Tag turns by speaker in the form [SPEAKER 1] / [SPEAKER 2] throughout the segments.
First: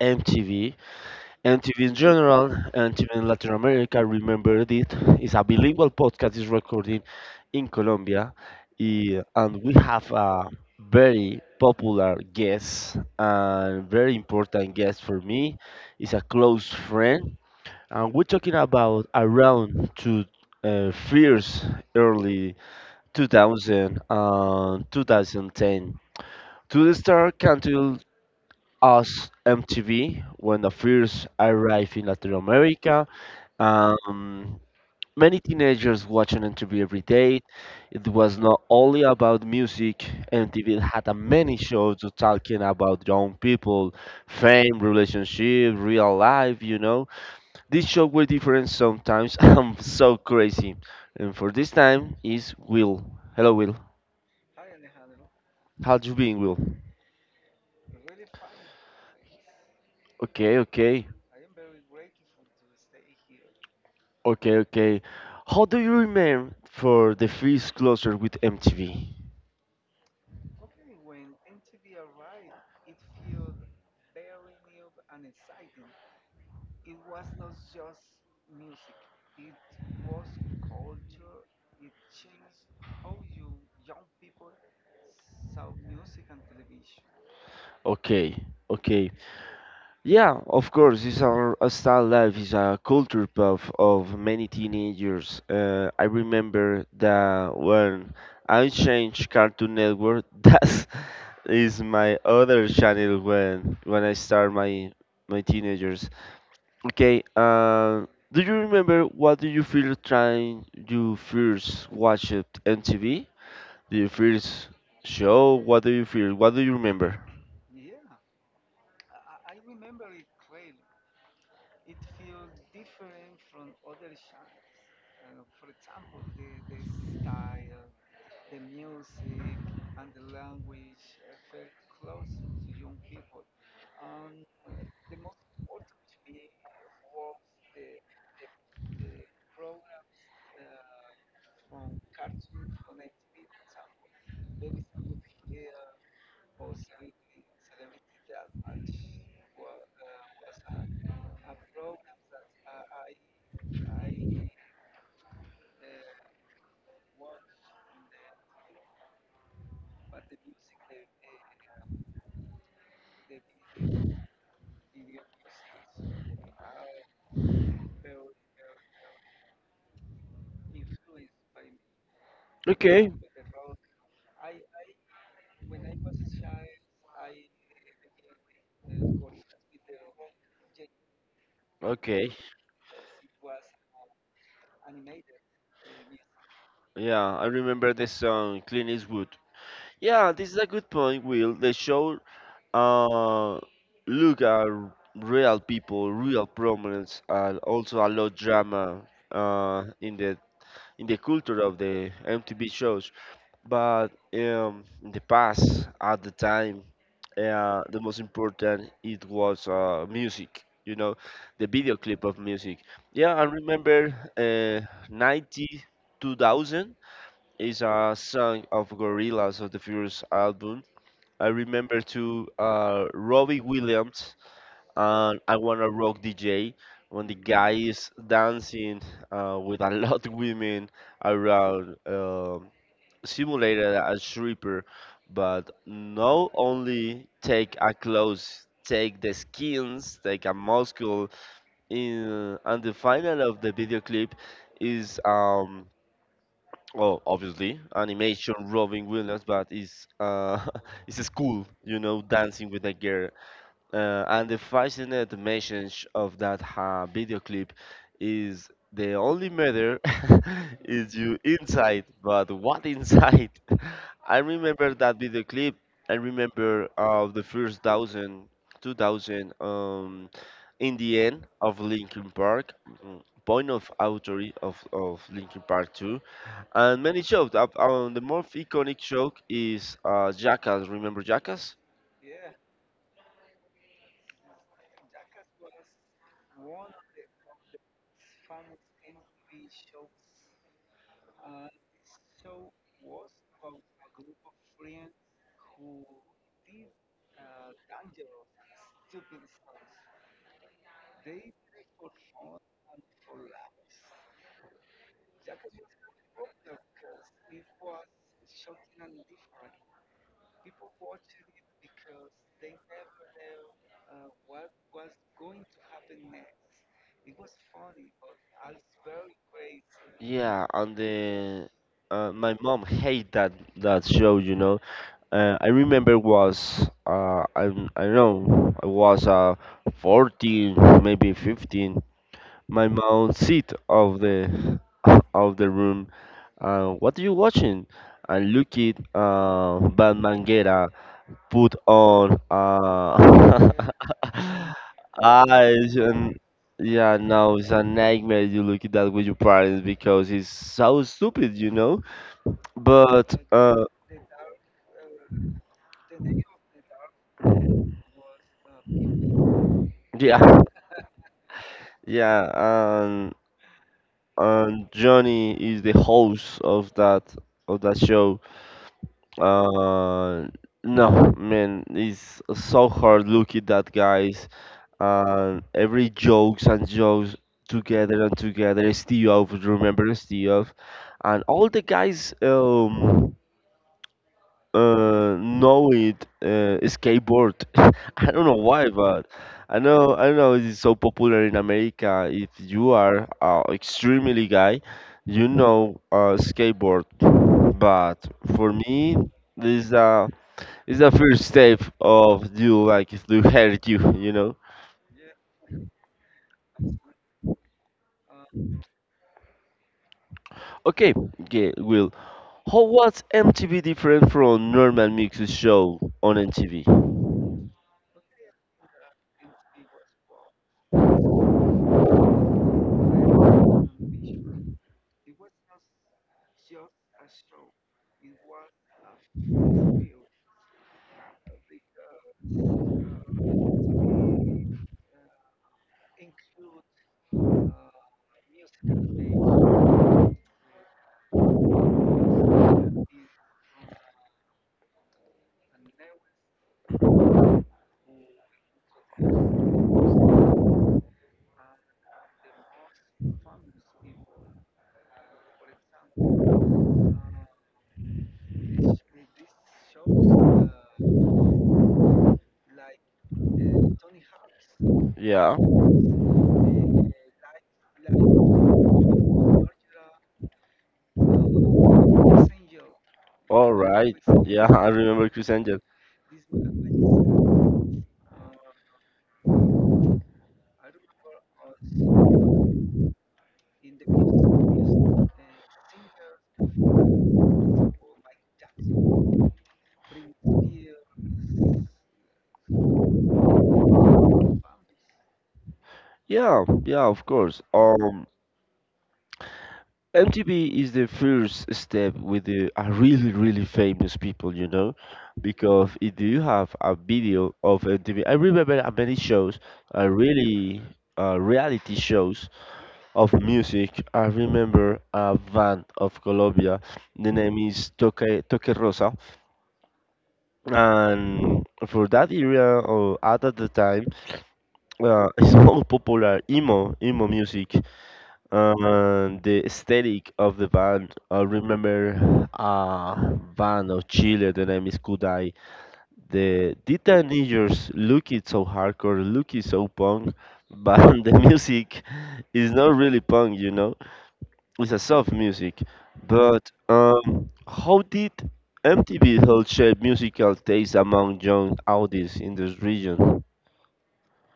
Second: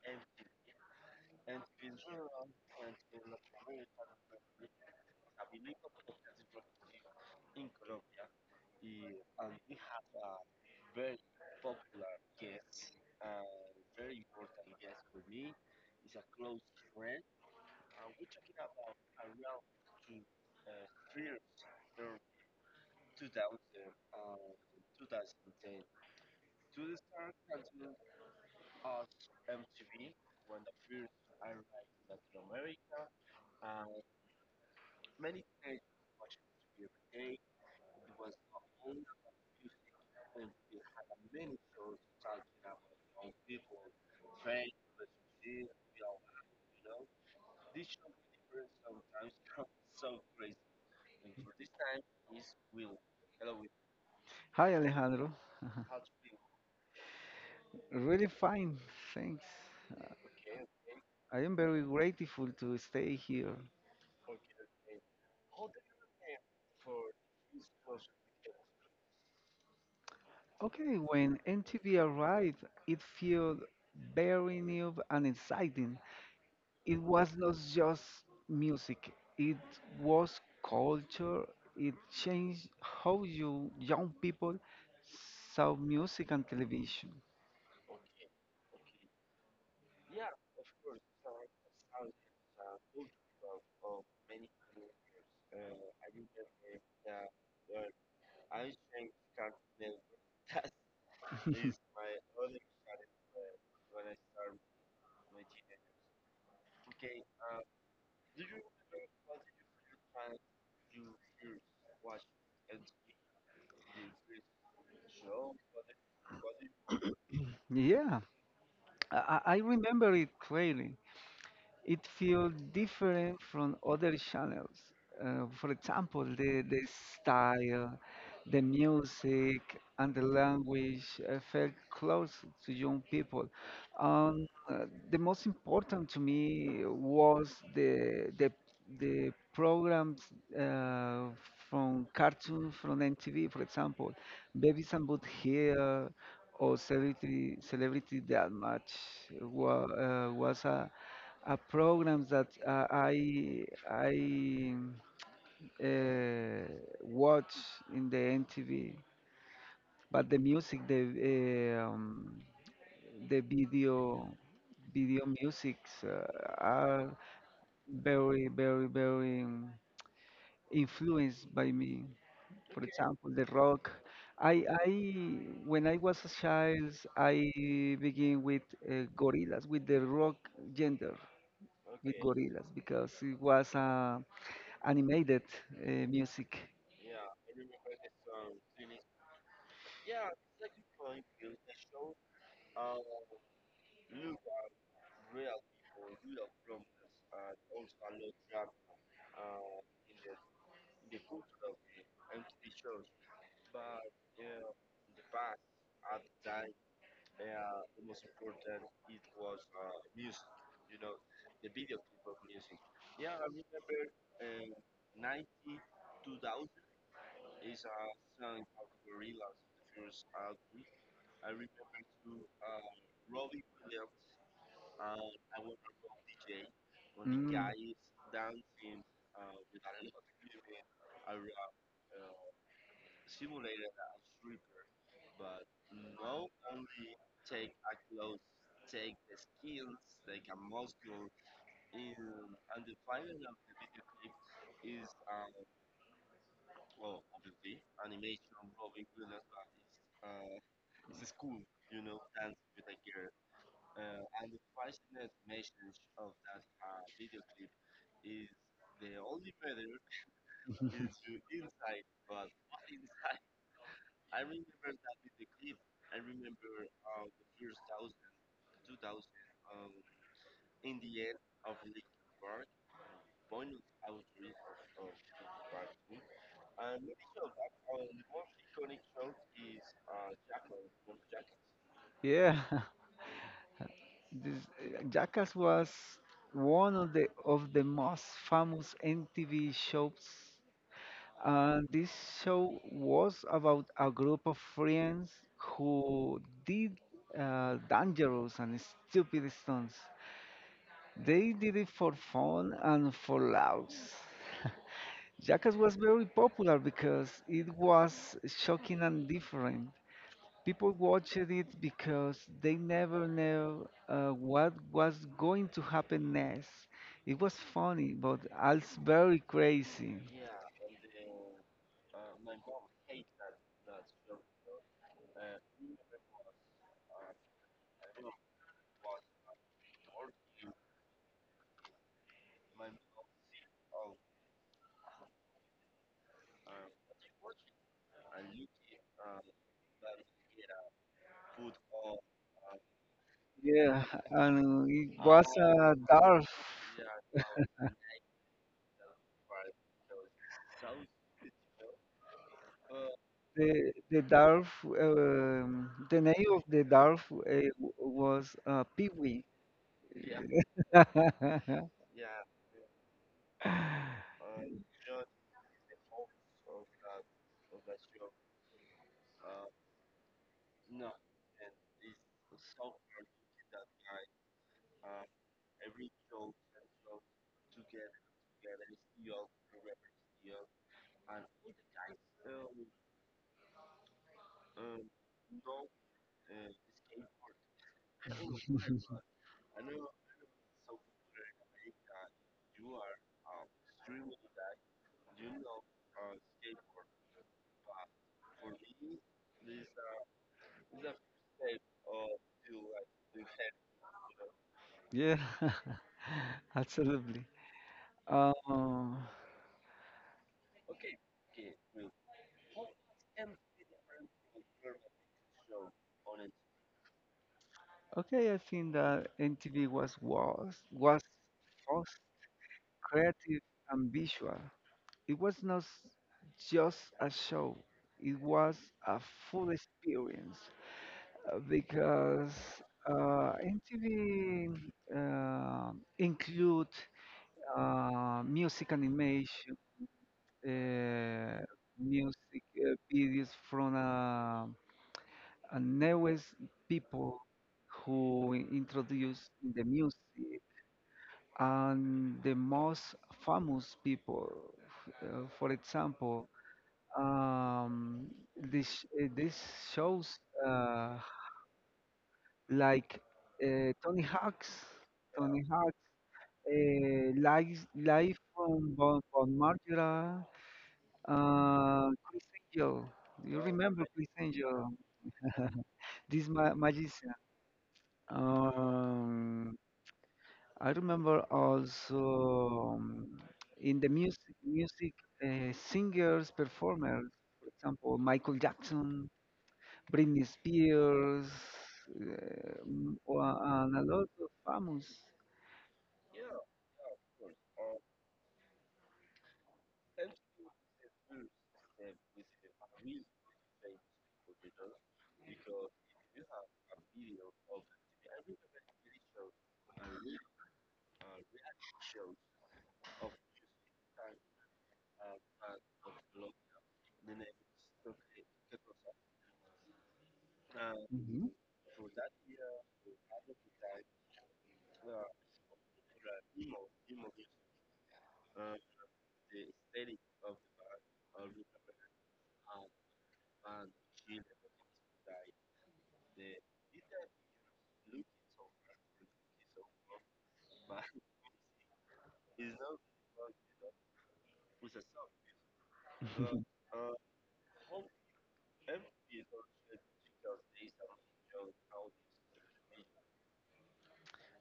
[SPEAKER 1] MTV, MTV in general, MTV in Latin America. Remember it is a bilingual podcast. Is recording in Colombia, and we have a very popular guest and very important guest for me. Is a close friend, and we're talking about around to fierce early 2000 and 2010. To the star canceled us MTV when the first arrived in Latin America. Um, Many teenagers watching MTV every day. It was not only about music. MTV had a many shows talking about young people, fame, relationship, real life. You know, these shows were different sometimes. I'm so crazy, and for this time is Will. Hello, Will.
[SPEAKER 2] Hi Alejandro.
[SPEAKER 1] How do you being, Will?
[SPEAKER 2] Really fine, thanks.
[SPEAKER 1] Okay, okay,
[SPEAKER 2] I am very grateful to stay here.
[SPEAKER 1] okay, okay. How do you remember for the first closer with MTV?
[SPEAKER 2] Okay, when MTV arrived, it felt very new and exciting. It was not just music, it was culture. It changed how you young people saw music and television.
[SPEAKER 1] Okay, okay. Yeah, of course, it's our a style life is a culture puff of many teenagers. I remember that when I changed Cartoon Network, that is my other channel when I start my teenagers. Okay. Do you remember what do you feel trying you first watched MTV? Do you first show? What do you feel? What do you remember?
[SPEAKER 2] Yeah, I remember it clearly. It feels different from other channels. For example, the style, the music, and the language felt close to young people. Um, uh, the most important to me was the programs uh, from cartoon from MTV, for example, Babies and Boot Here or Celebrity Deathmatch was a program that I uh, watch in the NTV, but the music, the video musics are very very very influenced by me. For, okay,
[SPEAKER 1] Okay.
[SPEAKER 2] example, the rock. I when I was a child, I began with gorillas, with the rock gender, with, okay,
[SPEAKER 1] Okay.
[SPEAKER 2] gorillas because it was a animated music.
[SPEAKER 1] Yeah, I remember the song Clean is Wood. Yeah, this is a good point, Will. The show uh look at real people, real problems, and also a lot drama uh in the in the culture of the MTV shows. But in the past, at the time, the most important it was music. You know, the video clip of music. Yeah, I remember 90, 2000 is a song of Gorillaz of the first album. I remember to Robbie Williams and I Wanna Rock DJ when the
[SPEAKER 2] Mm,
[SPEAKER 1] guy is dancing with a lot of women around. Simulated a stripper, but not only take a clothes, take the skins, take a muscle. In and the final of the video clip is well obviously animation Robin Williams, but is uh it's a school, you know, dancing with a girl. And the fascinating message of that video clip is the only matter is you inside, but what inside? I remember that video clip. I remember of the first thousand, 2000, in the end of Linkin Park, point of authority of Linkin Park two, and many shows. The most iconic show is Jackass. Remember Jackass?
[SPEAKER 2] yeah, this Jackass was one of the most famous MTV shows, and this show was about a group of friends who did dangerous and stupid stunts. They did it for fun and for laughs. Jackass was very popular because it was shocking and different. People watched it because they never knew what was going to happen next. It was funny, but also very crazy.
[SPEAKER 1] Yeah, and the my mom hate that show, you know. I remember was I don't know I was 14 maybe 15. My mom sit of the of the room. What are you watching? And look it Batman Get Out put on
[SPEAKER 2] Yeah, and it was a
[SPEAKER 1] eyes and
[SPEAKER 2] dwarf.
[SPEAKER 1] yeah, no, it's a nightmare. You look at that with your parents because it's so stupid, you know, but
[SPEAKER 2] The dwarf, the name of the dwarf was Pee Wee.
[SPEAKER 1] yeah. Yeah and and johnny is the host of that show, uh no, man, it's so hard look at that guys. And every jokes and jokes together and together. Steve, remember Steve, and all the guys know it. Skateboard. I don't know why, but I know it's so popular in America. If you are extremely guy, you know skateboard. But for me, this is the first step of you like to hurt you. You know.
[SPEAKER 2] Yeah, absolutely. Um,
[SPEAKER 1] Okay, okay, Will. How was MTV different from normal music show on MTV?
[SPEAKER 2] Okay, I think that MTV was both creative and visual. It was not just a show; it was a full experience because MTV uh, include music and image, uh, music videos from a newest people who introduce the music and the most famous people. For example, um, this shows uh, like uh, Tony Hawk's
[SPEAKER 1] Yeah.
[SPEAKER 2] Tony Hawk's life from Bon Margera, uh, Angel. You
[SPEAKER 1] All
[SPEAKER 2] remember
[SPEAKER 1] right.
[SPEAKER 2] Chris
[SPEAKER 1] Yeah,
[SPEAKER 2] Angel,
[SPEAKER 1] I remember Chris Angel.
[SPEAKER 2] this magician. Um, I remember also in the music singers, performers, for example, Michael Jackson, Britney Spears, and a lot of famous.
[SPEAKER 1] Yeah, yeah, of course. MTV is the first step with the a really, really famous people, you know, because if you have a video of MTV, I remember many shows, really reality shows of music. I remember a band of Colombia. The name is Toque, Toque Rosa
[SPEAKER 2] Mhm.
[SPEAKER 1] and for that area, or at the time it's more popular emo music and the aesthetic of the band. I remember a band of Chile. The name is Kudai. The teenagers look it so hardcore, look it so punk, but the music is not really punk, you know, it's a soft music, but how did MTV help shape musical taste among young audiences in this region?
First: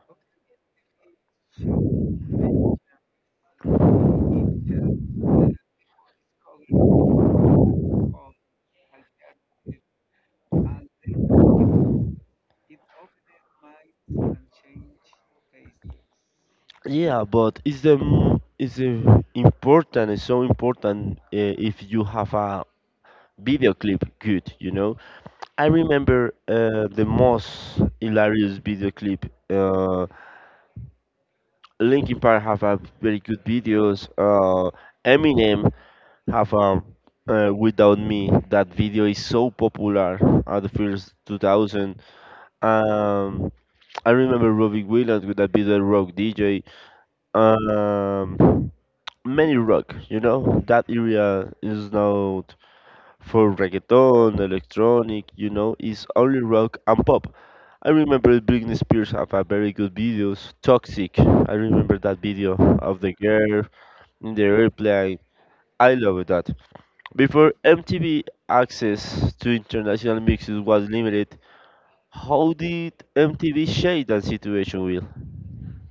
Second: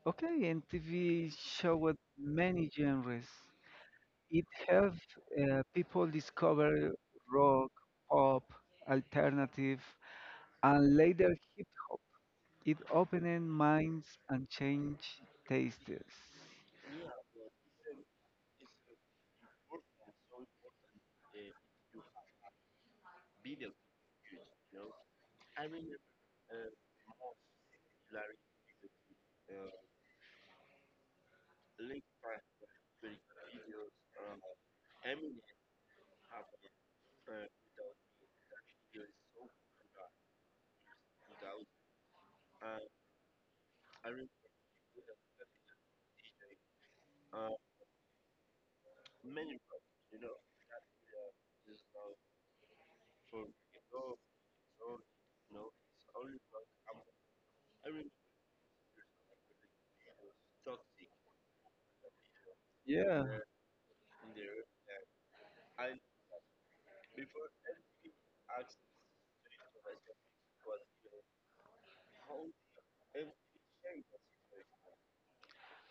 [SPEAKER 2] Okay, and TV showed many genres. It helped people discover rock, pop, alternative, and later hip. It opened minds and changed tastes.
[SPEAKER 1] Yeah, but is the is the important is so important if you have a video clip good, you know? I remember the most hilarious video clip. Linkin Park have a very good videos. Eminem have without me, that video is so popular at the first 2000. um I remember Robbie Williams with that video Rock DJ. um Many rock, you know, that area is not for reggaeton, electronic, you know, it's only rock and pop. I remember Britney Spears have a very good videos, Toxic. I remember that video of the
[SPEAKER 2] Yeah.
[SPEAKER 1] girl in the airplane. I love that. Before MTV access to international mixes was limited, how did MTV shape that situation, Will?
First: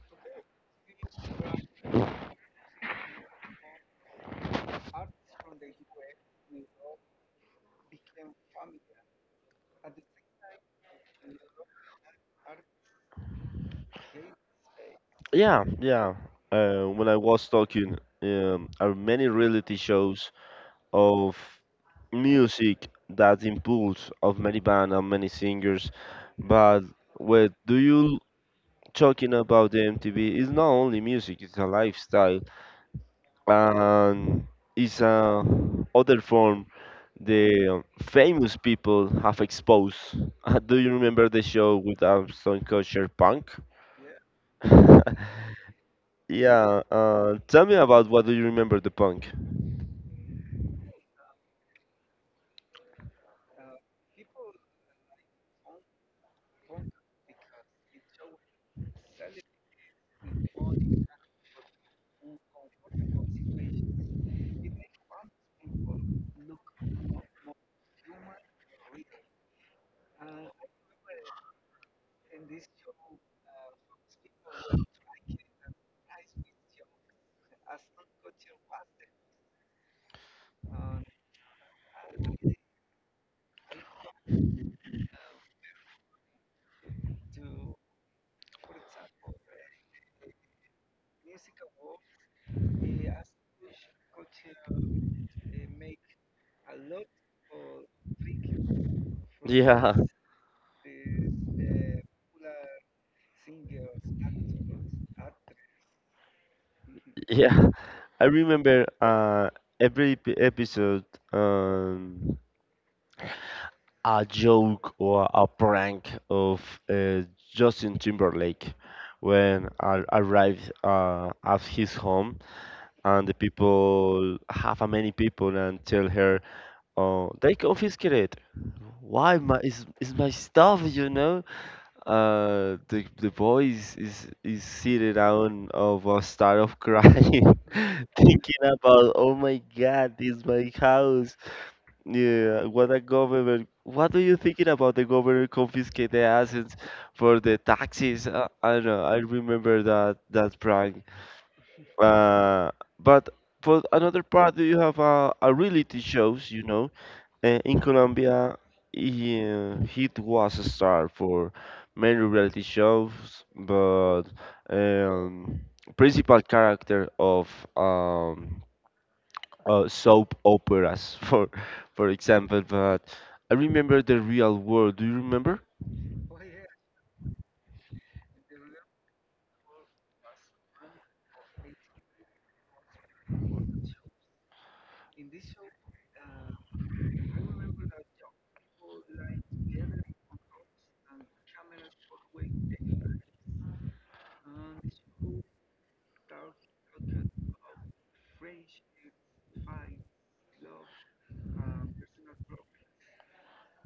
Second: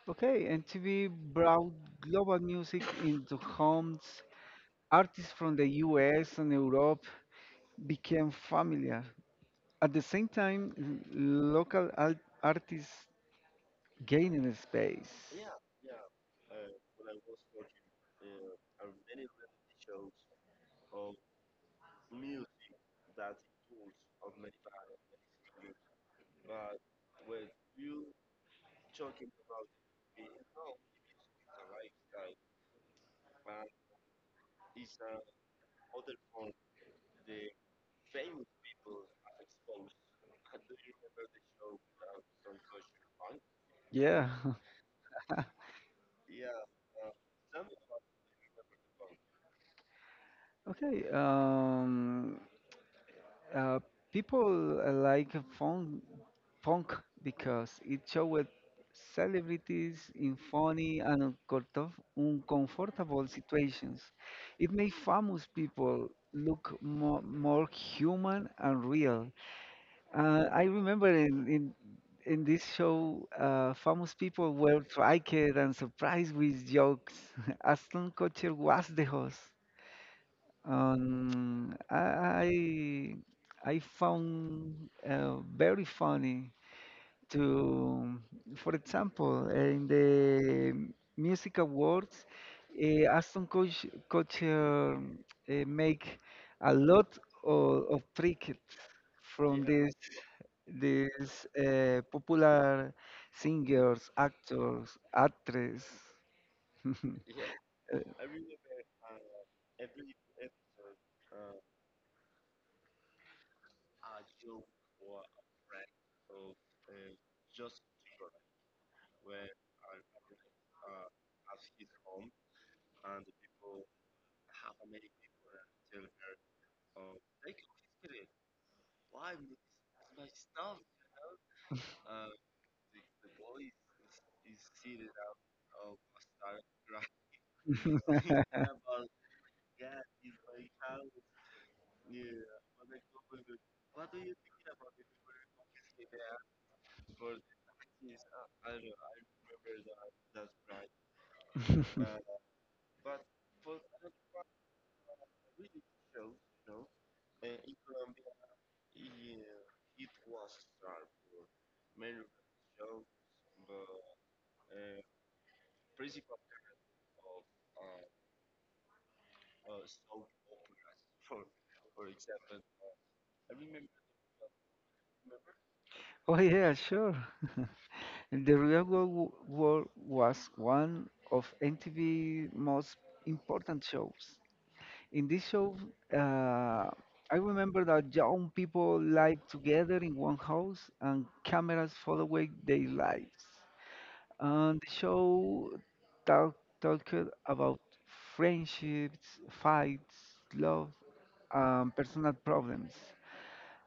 [SPEAKER 2] Okay, and TV brought global music into homes. Artists from the US and Europe became familiar. At the same time, l- local artists gaining space.
[SPEAKER 1] Yeah, yeah. When I was talking, are many reality shows of music that impulse of many bands and many singers, but what do you talking about the MTV? It's not only music; it's a lifestyle and it's a other form the famous people have exposed. Do you remember the show with Armstrong Kutcher Punk?
[SPEAKER 2] Yeah.
[SPEAKER 1] Yeah, tell me about what do you remember the punk?
[SPEAKER 2] Okay. Uh, people like fun, funk because it showed celebrities in funny and uncomfortable situations. It made famous people look more human and real. I remember in this show, famous people were tricked and surprised with jokes. Aston Kutcher was the host. Um, I I found very funny to, for example, in the music awards, Aston Coach Kutcher make a lot of trinkets from, yeah,
[SPEAKER 1] Yeah,
[SPEAKER 2] these these popular singers, actors, actresses.
[SPEAKER 1] yeah. I remember every episode, um, a joke or a prank of uh, Justin Timberlake when I arrived at his home and the people, half a many people, and tell her, oh, they confiscate. Why my is my stuff, you know? The the boy is sitting down of a start of crying, thinking about, oh my God, this is my house. Yeah, what a government. What are you thinking about the government confiscate the assets for the taxes? I know, I remember that prank. Uh, but for another part, you have a reality shows, you know? In Colombia, he was a star for many reality shows, but um, principal character of um, soap operas, for example. But I remember the Real World. Do you remember?
[SPEAKER 2] Oh yeah, sure. And the real world was one of MTV's most important shows. In this show, uh, I remember that young people lived together in one house and cameras followed their lives. And the show talk, talked about friendships, fights, love, and personal problems.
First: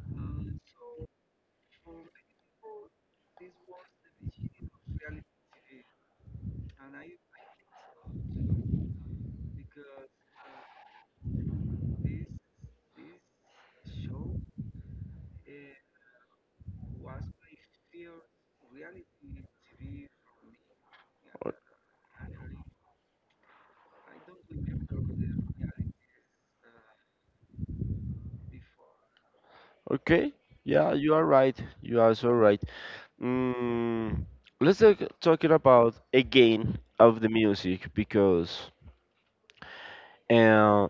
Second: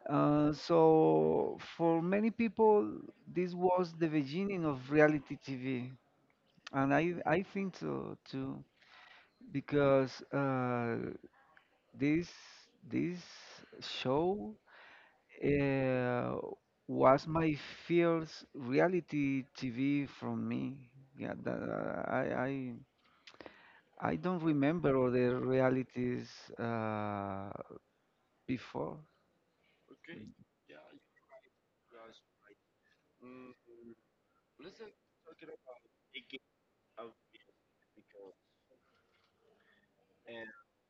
[SPEAKER 2] So for many people, this was the beginning of reality TV, and I think so too because this this show uh, was my first reality TV from me. Yeah,
[SPEAKER 1] Or-
[SPEAKER 2] I I I don't remember other realities uh, before.
[SPEAKER 1] Okay, yeah, you are right. You are so right. Mm, let's talking about again of the music because, uh,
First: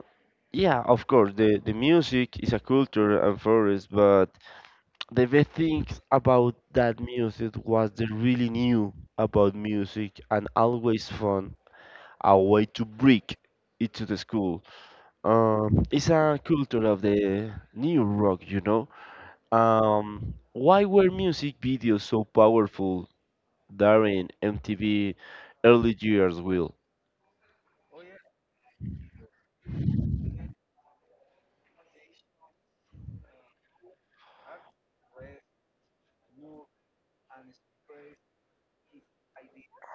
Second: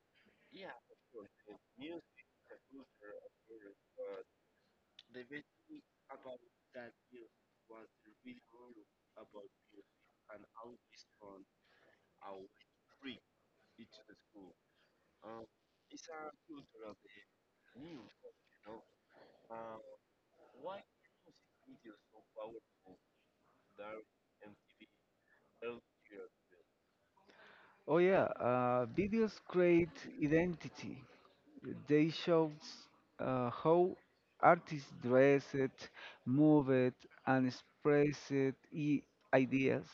[SPEAKER 1] yeah, of course, the music is a culture and forest, but the best things about that music was the really new about music and always fun, a way to break it to the school. It's a culture of the new rock, you know. Why were music videos so powerful during MTV early years, Will?
[SPEAKER 2] Oh yeah, videos create identity. They show how artists dressed, moved, and expressed ideas.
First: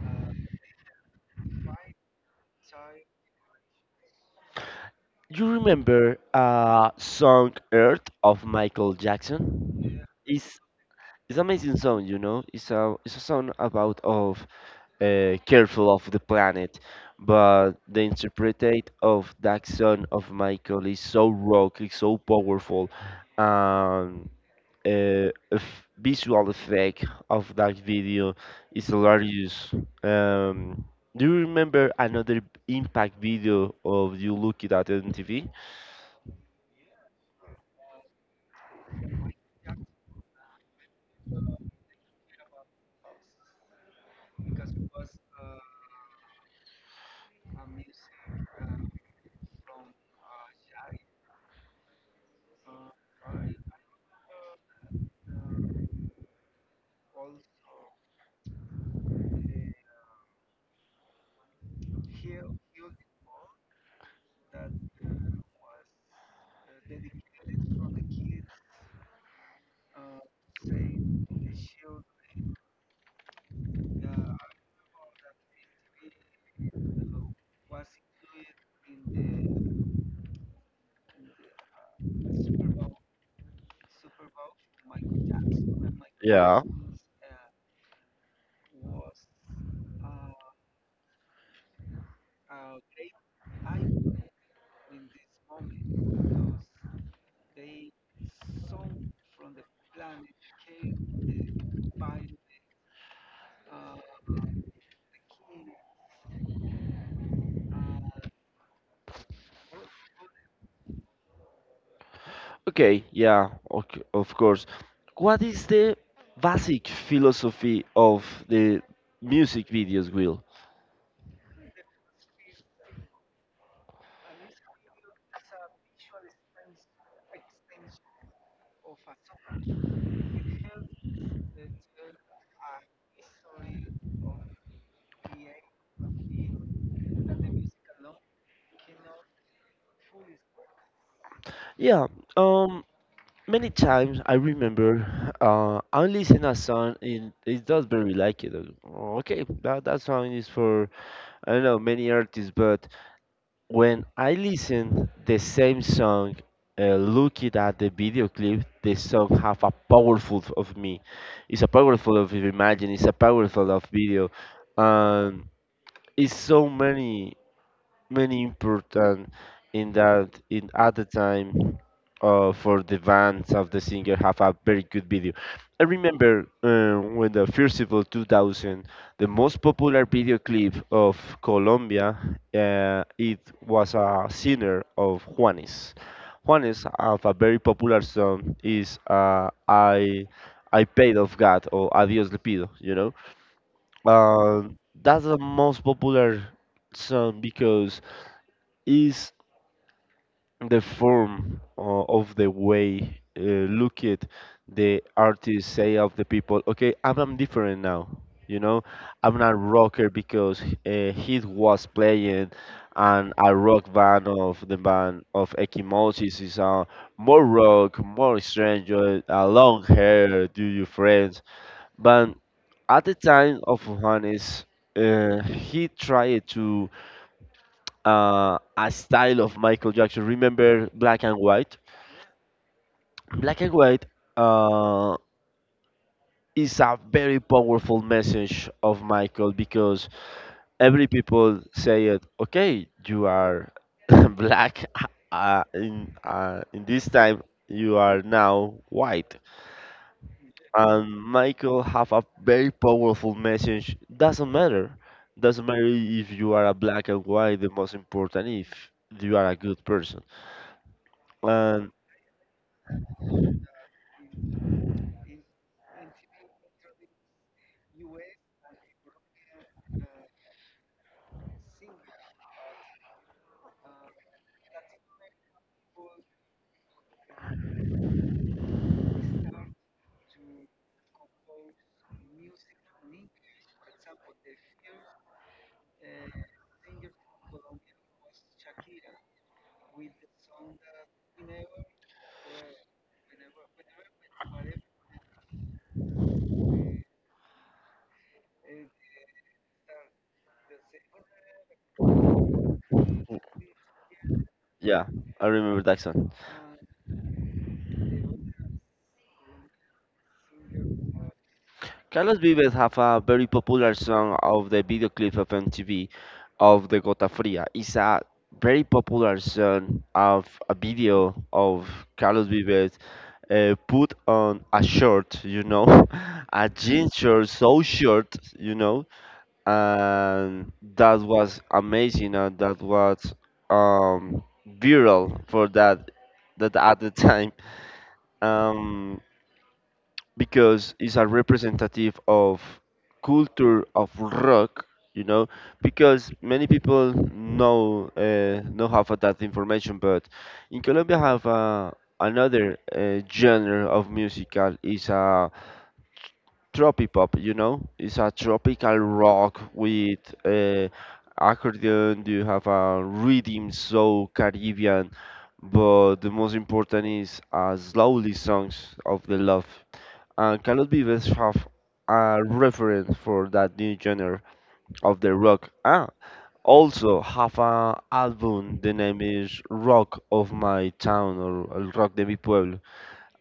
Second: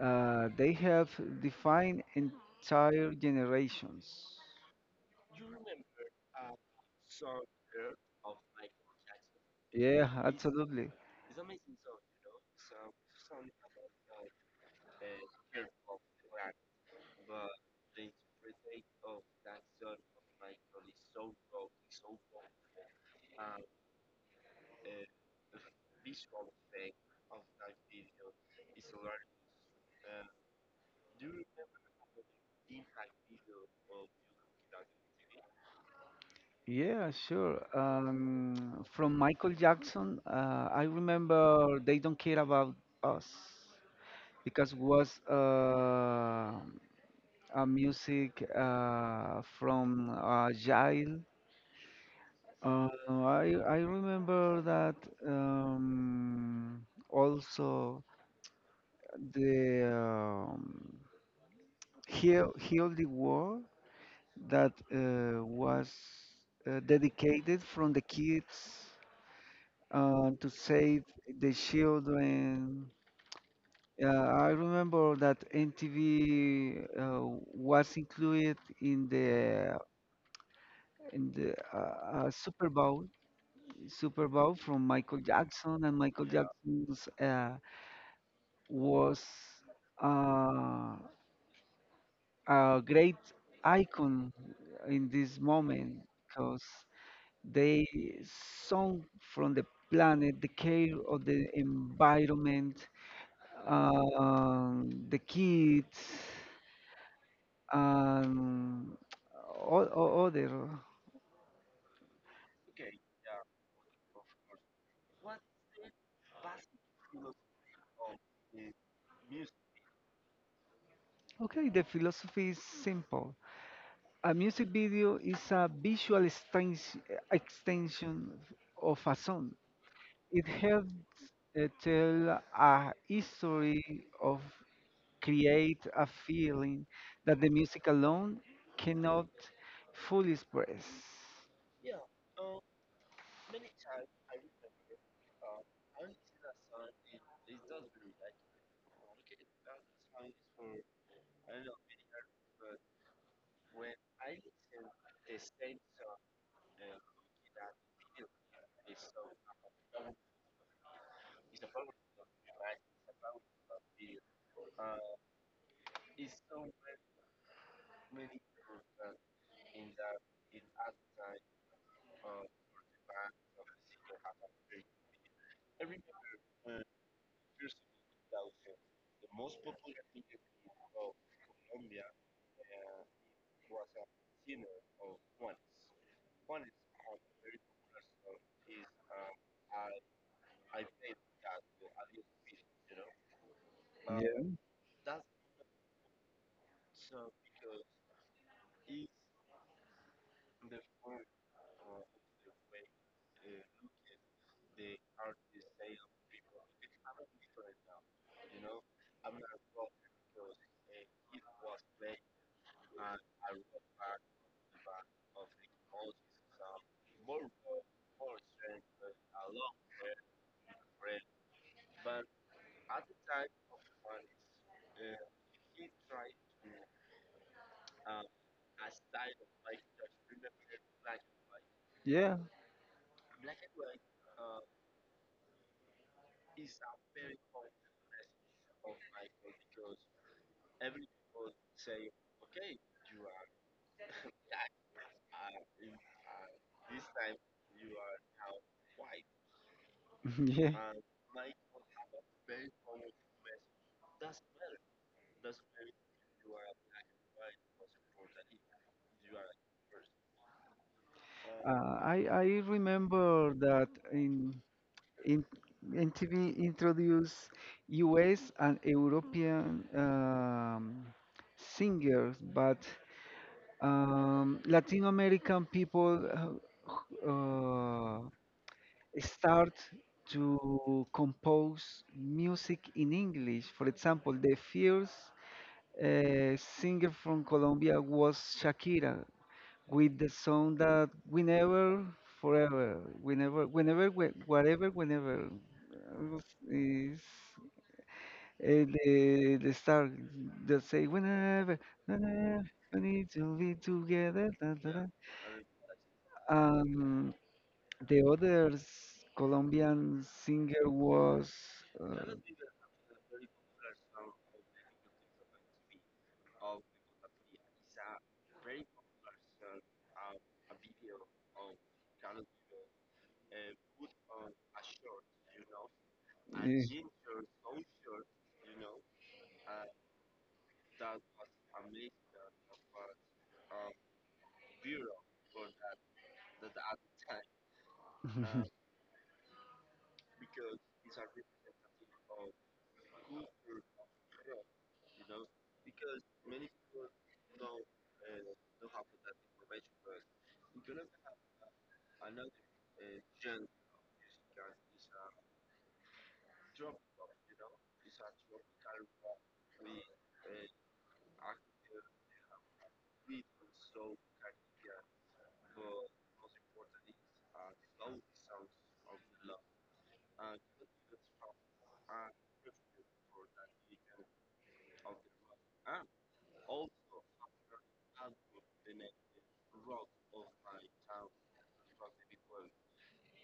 [SPEAKER 2] They have defined entire generations.
[SPEAKER 1] You remember song Earth of Michael Jackson?
[SPEAKER 2] Yeah,
[SPEAKER 1] It's
[SPEAKER 2] absolutely.
[SPEAKER 1] it's amazing song, you know. It's a song about of careful of the planet, but the interpretate of that song of Michael is so rock, it's so powerful. Um, a visual effect of that video is hilarious. Um, do you remember another impact video of you looking at MTV?
[SPEAKER 2] Yeah, sure. From Michael Jackson, I remember they don't care about us because was a music from a child. I remember that um, also the Heal the World that was dedicated from the kids to save the children. I remember that MTV was included in the in the uh, uh, Super Bowl Super Bowl from Michael Jackson and Michael
[SPEAKER 1] Yeah.
[SPEAKER 2] Jackson's was uh, a great icon in this moment because they song from the planet, the care of the environment, the kids, and all other.
[SPEAKER 1] Okay, yeah, okay, of course. What is the basic philosophy of the music videos, Will?
[SPEAKER 2] Okay, the philosophy is simple. A music video is a visual extension of a song. It helps tell a history of create a feeling that the music alone cannot fully express.
[SPEAKER 1] Yeah, um, many times I remember I listen a song and it does very like it. Oh, okay, that song is for I don't know many artists, but when I listen the same song, looking at the video clip, the song have a powerful of me. It's a powerful of imagine. It's a powerful of video. Um, it's so many many important in that in at the time for the bands of the singer have a very good video. I remember when the Festival 2000, the most popular video clip of Colombia, it was a singer of Juanes. Juanes have a very popular song is I paid of God or Adios le pido, you know.
[SPEAKER 2] Yeah.
[SPEAKER 1] Uh, that's the most popular song because is the form of the way look it? The artists say of the people, okay, I'm different now, you know, I'm not a rocker because he was playing and a rock band of the band of Ekimosis is more rock more stranger, long hair do you friends, but at the time of Juanes he tried to a style of Michael Jackson. Remember Black and White?
[SPEAKER 2] Yeah,
[SPEAKER 1] Black and White uh, is a very powerful message of Michael because every people say it. Okay, you are black in this time. You are now white,
[SPEAKER 2] yeah.
[SPEAKER 1] and Michael have a very powerful message. Doesn't matter. Doesn't matter if you are a black and white. The most important if you are a good person. And.
[SPEAKER 2] I remember that in in MTV introduced U.S. and European singers, but Latin American people uh, uh, start to compose music in English. For example, the first singer from Colombia was Shakira with the song that whenever, forever, whenever, whenever, whatever, whenever uh, is the star that say whenever, whenever, we need to be together. Da, da, da."
[SPEAKER 1] Yeah, I remember that song.
[SPEAKER 2] Um, The other Colombian singer was. Uh,
[SPEAKER 1] Carlos Vives have a very popular song of the video clip of MTV of the Gota Fria. It's a very popular song of a video of Carlos Vives put on a shirt, you know, a
[SPEAKER 2] eh,
[SPEAKER 1] jean shirt, so short, you know, and that was amazing, and that was um, viral for that at the time. Um, because it's a representative of culture of rock, you know, because many people know don't have that information, but in colombia have another genre of musical is a tropipop, you know, it's a tropical rock with uh, accordion, you have a rhythm so caribbean, but the most important is slowly songs of the love. And Carlos Vives have a reference for that new genre of the rock. Also have a album. The name is Rock of My Town or El Rock de Mi Pueblo,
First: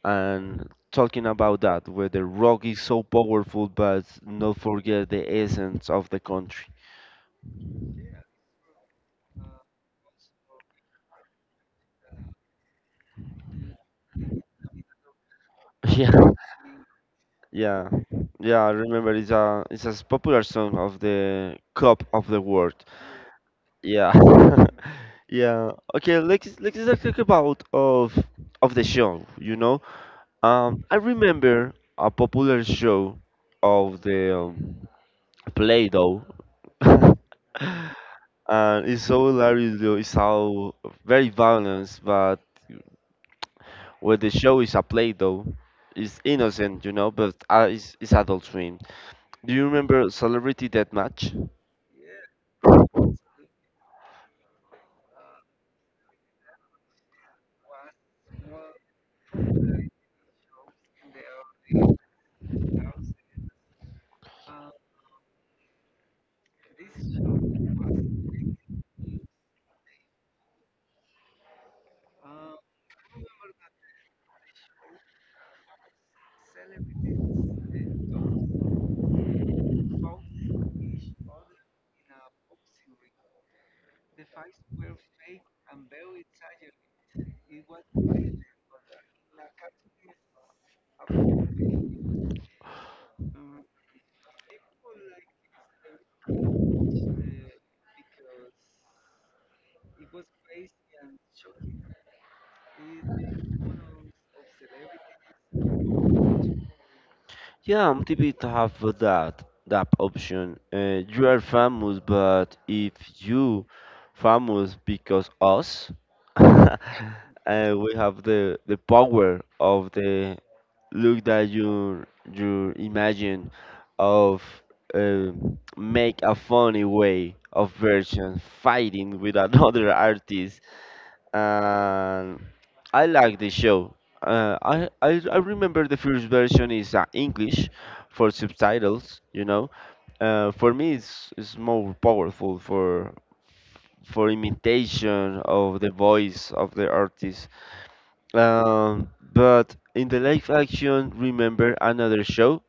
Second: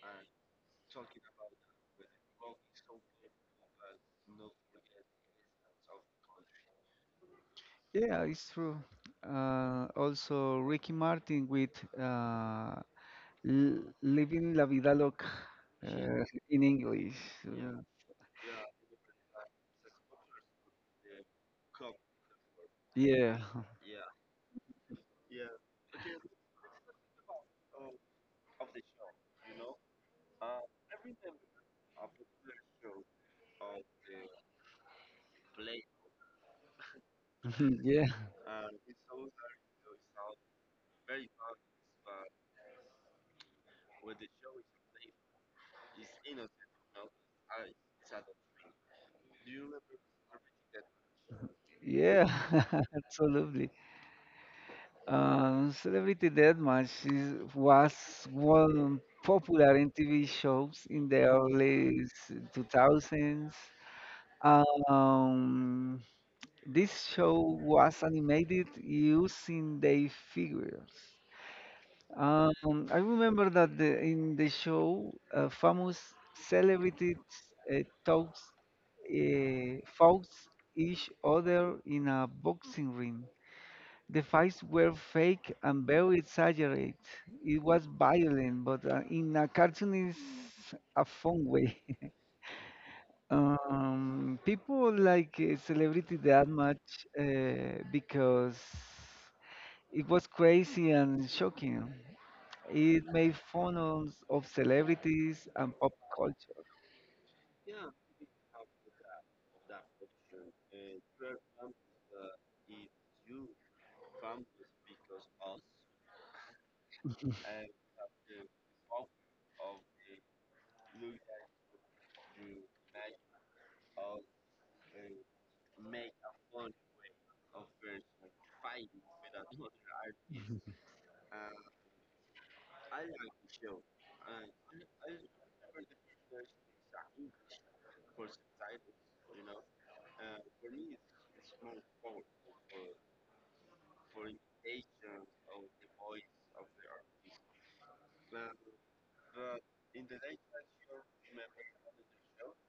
[SPEAKER 1] and talking about that, where the rock is so powerful, but not forget the essence of the country.
[SPEAKER 2] yeah, it's true. Also, Ricky Martin with uh, Living La Vida Loca uh, in English. Uh,
[SPEAKER 1] Yeah, yeah, yeah, I remember it's a popular song of the Cup of the World.
[SPEAKER 2] yeah,
[SPEAKER 1] Yeah. Yeah. Okay. Let's talk about of the show. You know, I remember a popular show of the Play-Doh,
[SPEAKER 2] yeah,
[SPEAKER 1] and it's so hilarious. Though. It's how very balanced, but where the show is a Play-Doh, it's innocent, you know, but it's Adult Swim. Do you remember Celebrity Deathmatch?
[SPEAKER 2] yeah, absolutely. Celebrity Deathmatch was one popular in TV shows in the early 2000s. Um, this show was animated using their figures. Um, I remember that in the show, famous celebrities uh, talks, fought each other in a boxing ring. The fights were fake and very exaggerated. It was violent, but in a cartoonish, a fun way. People like Celebrity that much because it was crazy and shocking. It made fun of celebrities and pop culture.
[SPEAKER 1] Yeah, MTV have that that option. You are famous, but if you famous because us, we have the power of the look that you imagine of uh, make a funny way of version fighting with another artist. And I like the show. I remember the first version is English for subtitles. You know, for me it's more powerful for imitation of the voice of the artist. But in the live action, remember another show?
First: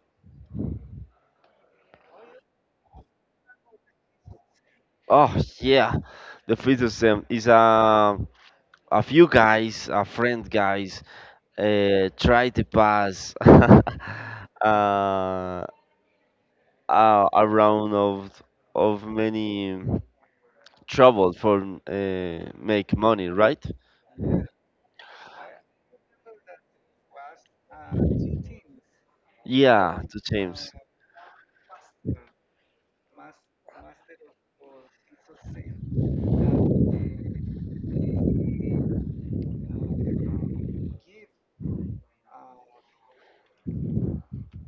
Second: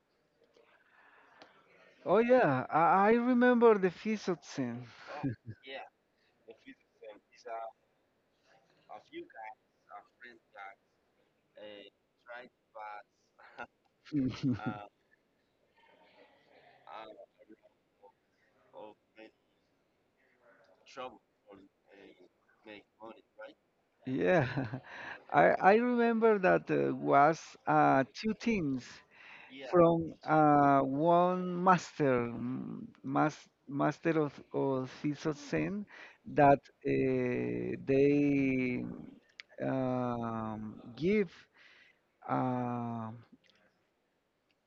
[SPEAKER 2] Oh yeah, I remember the fist scene.
[SPEAKER 1] Oh yeah, the Freedom is a few guys, a friend guys. Try to pass a, a round of many trouble for make money, right?
[SPEAKER 2] Yeah, I remember that was two teams
[SPEAKER 1] Yeah,
[SPEAKER 2] from
[SPEAKER 1] to James.
[SPEAKER 2] one master, master of Siso Zen, that they give. Uh,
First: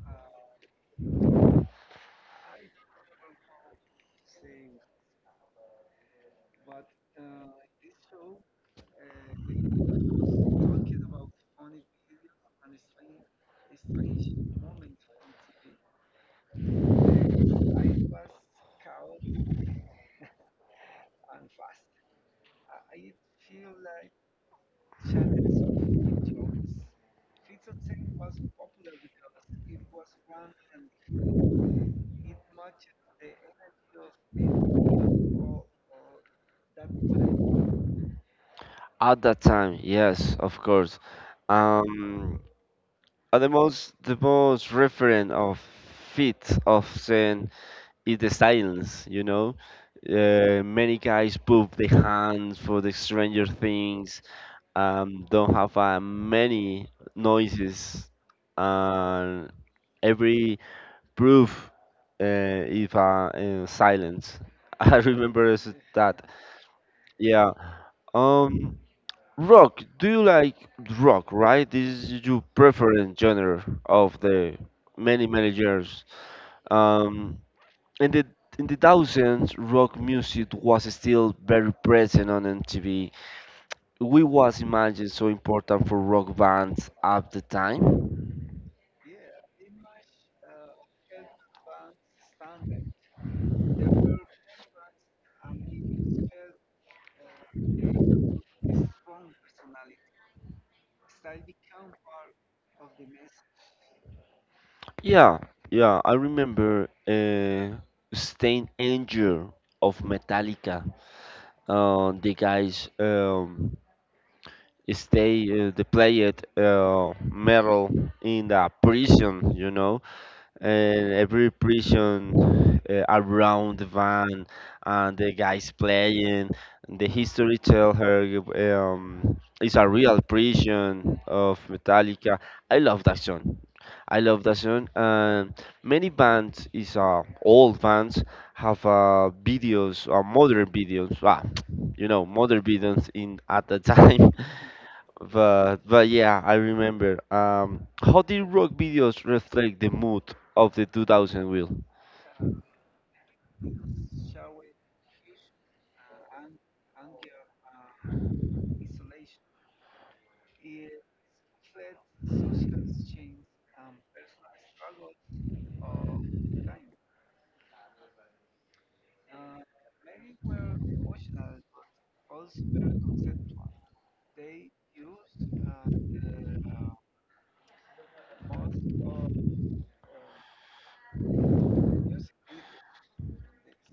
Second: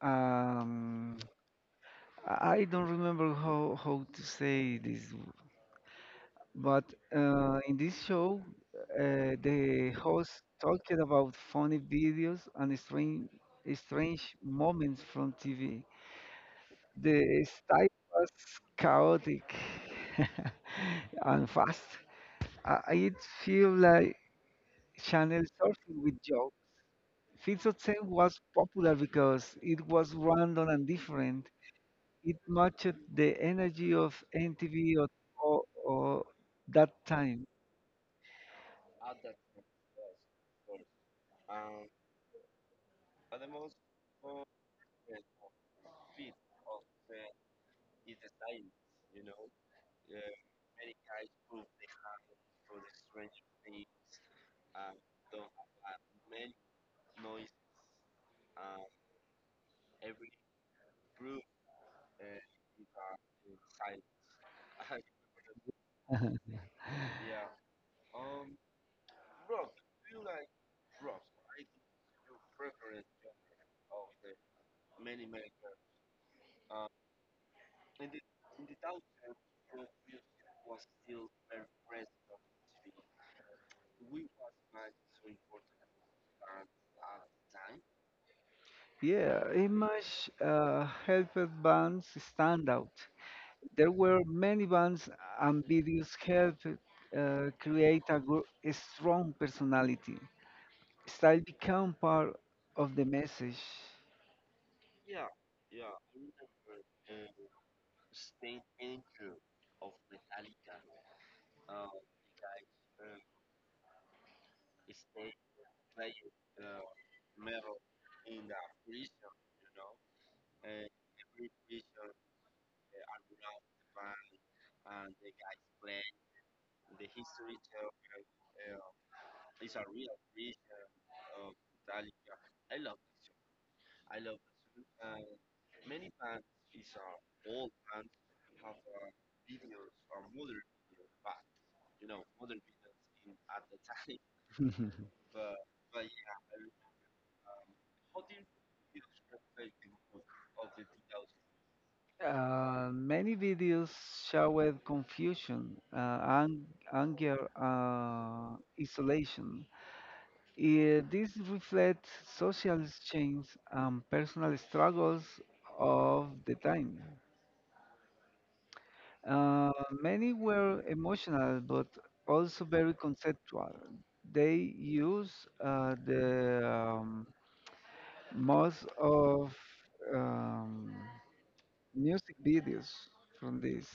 [SPEAKER 2] um, I don't remember how to say this. But in this show, the host talked about funny videos and strange moments from TV. The style was chaotic and fast. It feel like channel surfing with jokes. Fits of Ten was popular because it was random and different. It matched the energy of NTV or that time.
[SPEAKER 1] At that time, yes, of course. Um, the most referent of fit of Zen is the silence. You know, many guys put the hands for the Stranger Things, don't have many noises, and every proof uh, is in silence. I remember is that. Yeah. Um, Rock. Do you like rock? Right? This is your preferred genre of the many years. Um, in the thousands, rock music was still very present on MTV. We was imagine so important for rock bands at the time.
[SPEAKER 2] Yeah, Image helped bands stand out. There were many bands and videos helped create a strong personality. Style became part of the message.
[SPEAKER 1] Yeah, yeah, I remember Stain Angel of Metallica. The guys, they played metal in the prison, you know. And every prison around the van, and the guys playing the history tell her, it's a real prison of metallica. I love that song. And many bands is old bands have videos or modern videos, ah, you know, modern videos in at the time. But yeah, I remember. How did rock videos reflect the mood of the 2000 wheel?
[SPEAKER 2] Many videos showed confusion, anger, isolation. This reflects social change and personal struggles of the time. Uh, many were emotional, but also very conceptual. They use the most of um, music videos from this.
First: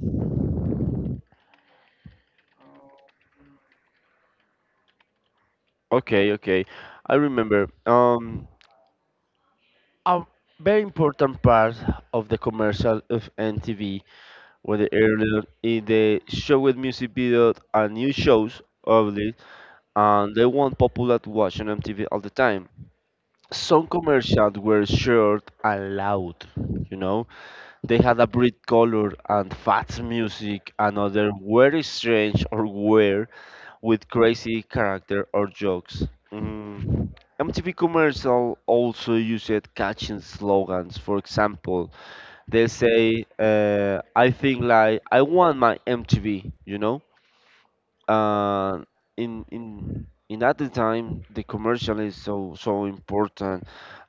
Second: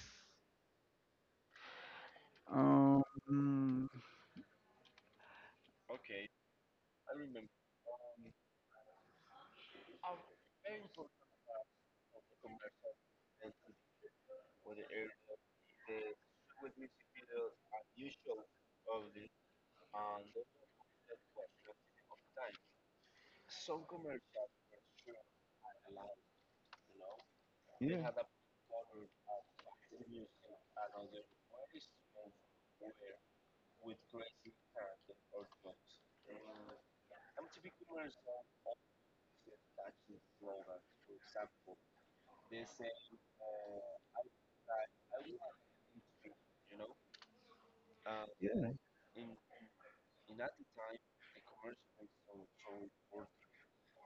[SPEAKER 2] Um,
[SPEAKER 1] Okay, I remember. A very important part of the commercial of MTV were the earlier in the show with music video and new shows obviously, and they weren't popular to watch on MTV all the time. Some commercials were short and loud, you know. They
[SPEAKER 2] yeah,
[SPEAKER 1] had a bright color and fast music, another very strange or weird with crazy character or jokes. Mm. MTV Commercial also used catching slogans. For example, they say, I think like, I want my MTV, you know?
[SPEAKER 2] yeah.
[SPEAKER 1] uh, in at the time the commercial is so important.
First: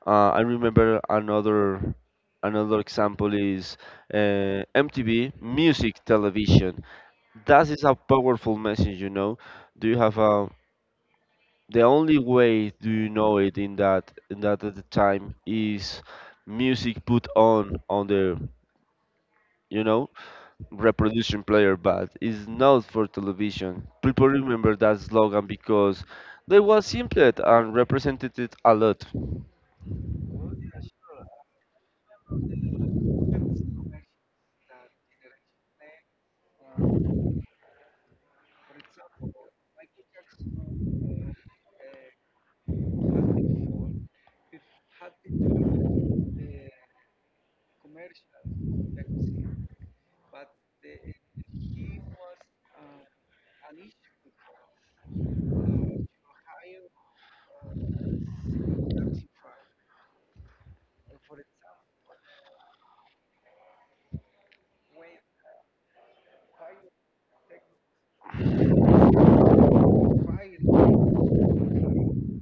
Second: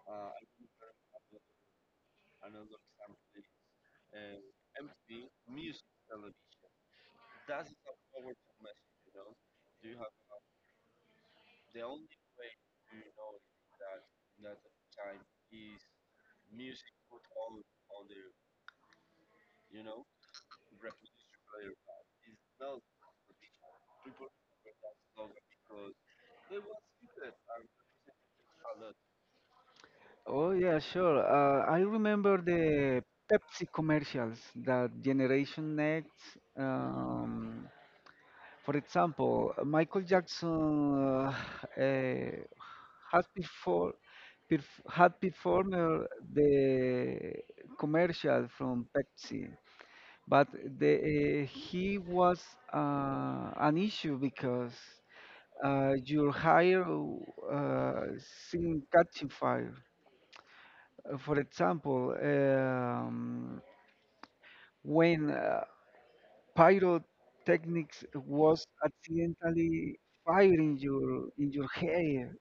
[SPEAKER 1] I remember another example is MTV Music Television. That is a powerful message, you know. Do you have a the only way do you know it in that at the time is music put on the you know, reproduction player, but is not for television. People remember that slogan because they was simple and represented it a lot.
[SPEAKER 2] Oh yeah, sure. I remember the Pepsi commercials that Generation Next. um, For example, Michael Jackson eh, has before had performed the commercial from Pepsi, but he was an issue because your hair seemed catching fire. For example, when pyrotechnics was accidentally fired in your hair.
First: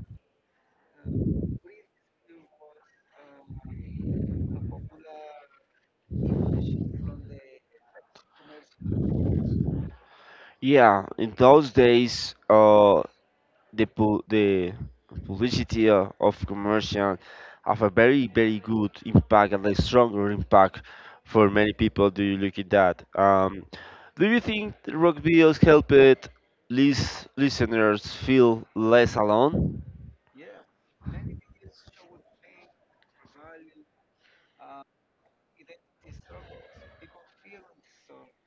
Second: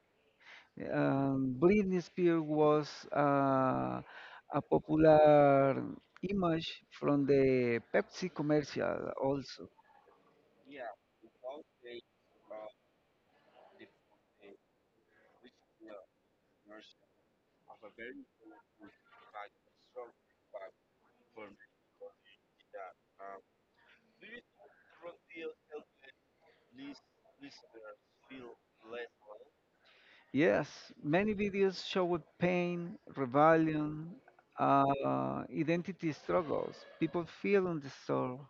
[SPEAKER 2] Britney Spears was uh, a popular image from the Pepsi commercial also.
[SPEAKER 1] Yeah, in those days, the publicity of commercial have a very very good impact and a stronger impact for many people. Do you look at that? Do you think rock videos help it listeners feel less alone?
[SPEAKER 2] Yes, many videos showed pain, rebellion, identity struggles. People feel on the soul.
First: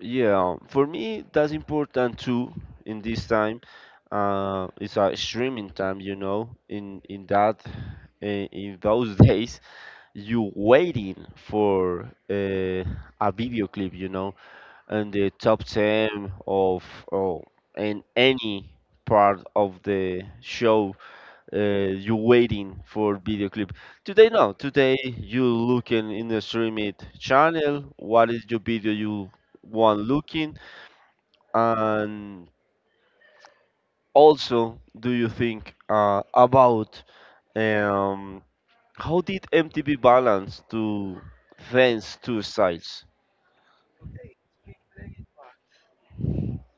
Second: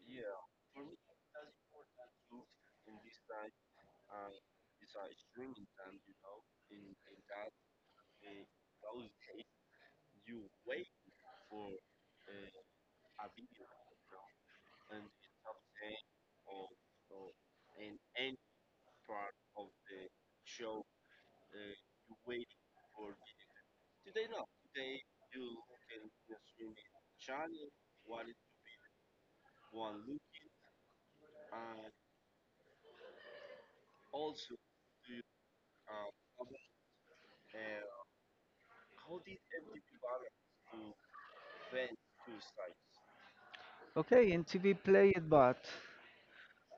[SPEAKER 1] Yeah, for me that's important too in this time. It's a streaming time, you know. In those days, you waiting for a video clip, you know, and the top ten of oh, in any part of the show, you waiting for video clip. Today no, today you looking in the streaming channel. What is your video you want looking? And also, do you think about um, how did MTV balance to fence two sides?
[SPEAKER 2] Okay, and TV played, but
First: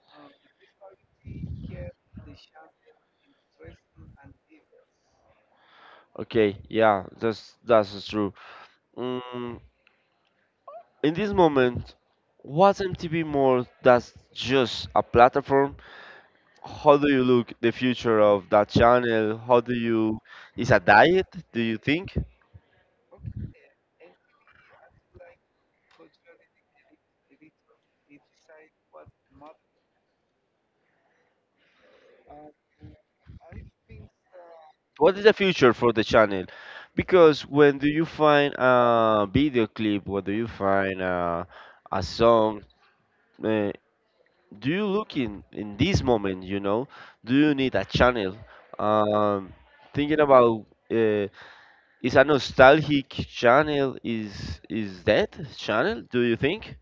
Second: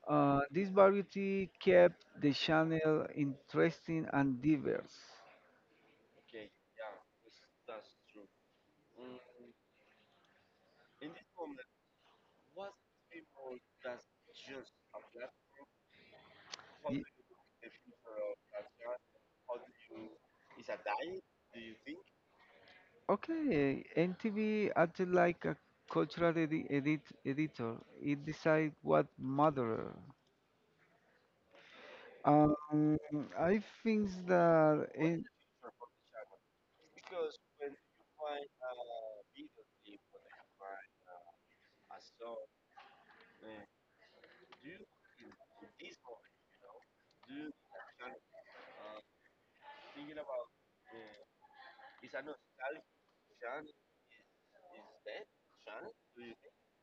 [SPEAKER 2] This variety kept the channel interesting and diverse.
[SPEAKER 1] Okay, yeah, that's true. Mm, in this moment, was MTV more that's just a platform? How
[SPEAKER 2] Y-
[SPEAKER 1] do you look the future of that channel? How do you is a diet? Do you think?
[SPEAKER 2] Okay, NTV acted like a cultural editor. It decided what mattered. Um, I think that
[SPEAKER 1] What is the future for the channel? Because when do you find a video clip, when do you find a song, uh, do you look in this moment, you know? Do you need a channel? Um, Thinking about, uh, is a nostalgic channel, is that channel, do you think?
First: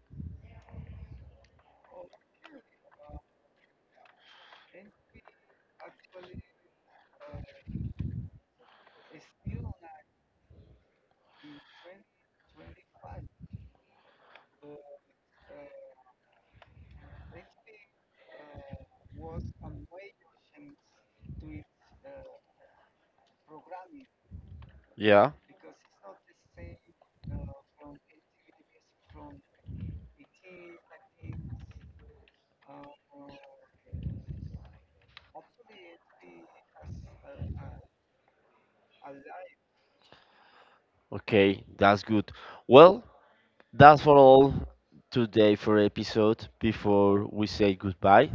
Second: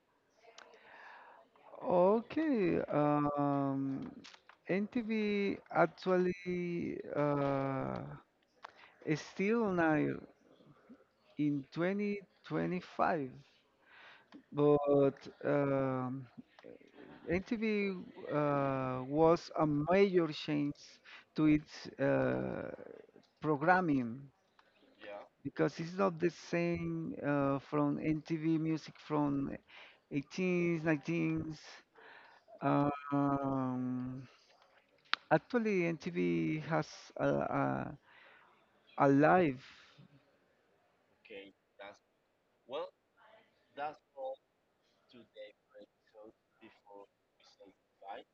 [SPEAKER 2] okay, NTV actually is still on air in 2025. But um, MTV was a major change to its programming
[SPEAKER 1] Yeah,
[SPEAKER 2] because it's not the same from MTV music from 18s, 19s. Um, actually, MTV has a, a, a live.
[SPEAKER 1] okay, that's good. Well, that's for all today for episode before we say goodbye.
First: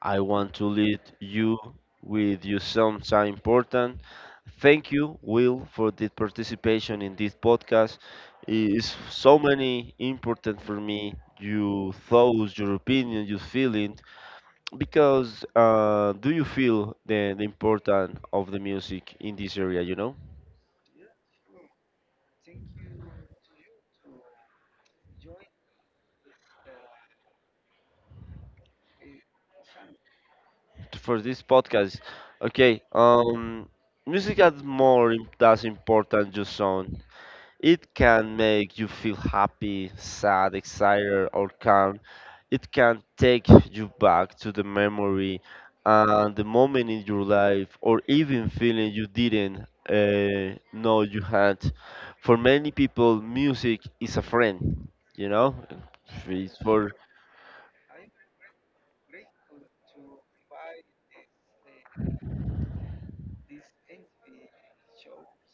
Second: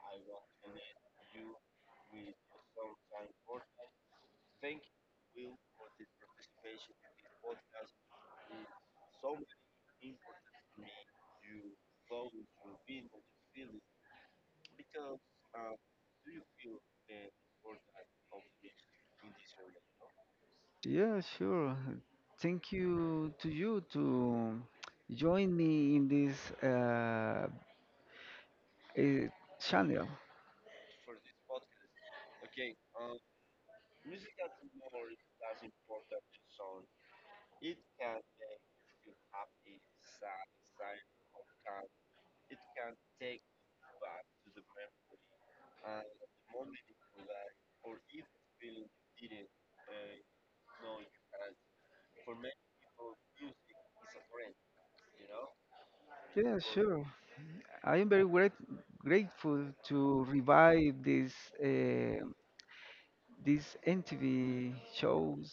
[SPEAKER 1] I want to lead you with you sometime important. Thank you, Will, for the participation in this podcast. It is so many important for me. Your thoughts, your opinion, your feelings. Because do you feel the importance of the music in this area? You know,
[SPEAKER 2] Yeah, sure. Thank you to you to join me in this uh, channel.
[SPEAKER 1] for this podcast. Okay. Music has more that's important just sound. It can make you feel happy, sad, excited, or calm. It can take you back to the memory and the moment in your life, or even feeling you didn't know you had. For many people, music is a friend, you know? It's
[SPEAKER 2] Yeah,
[SPEAKER 1] for
[SPEAKER 2] sure. I am very grateful to revive this uh, these MTV shows,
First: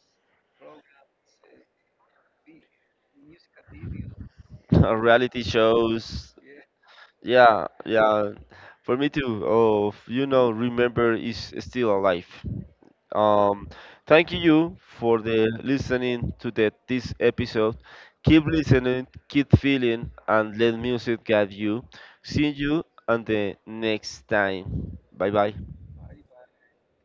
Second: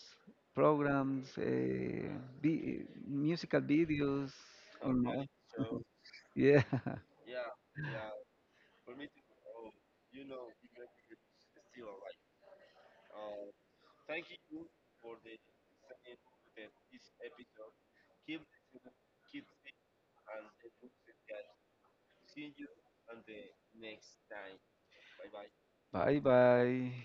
[SPEAKER 2] programs, vi- musical videos. Online.
[SPEAKER 1] reality shows.
[SPEAKER 2] Yeah.
[SPEAKER 1] Yeah, yeah. For me too. Oh, you know, remember is still alive. Um, Thank you for the listening to this episode. Keep listening, keep feeling, and let music guide you. See you on the next time. Bye bye.
[SPEAKER 2] Bye bye.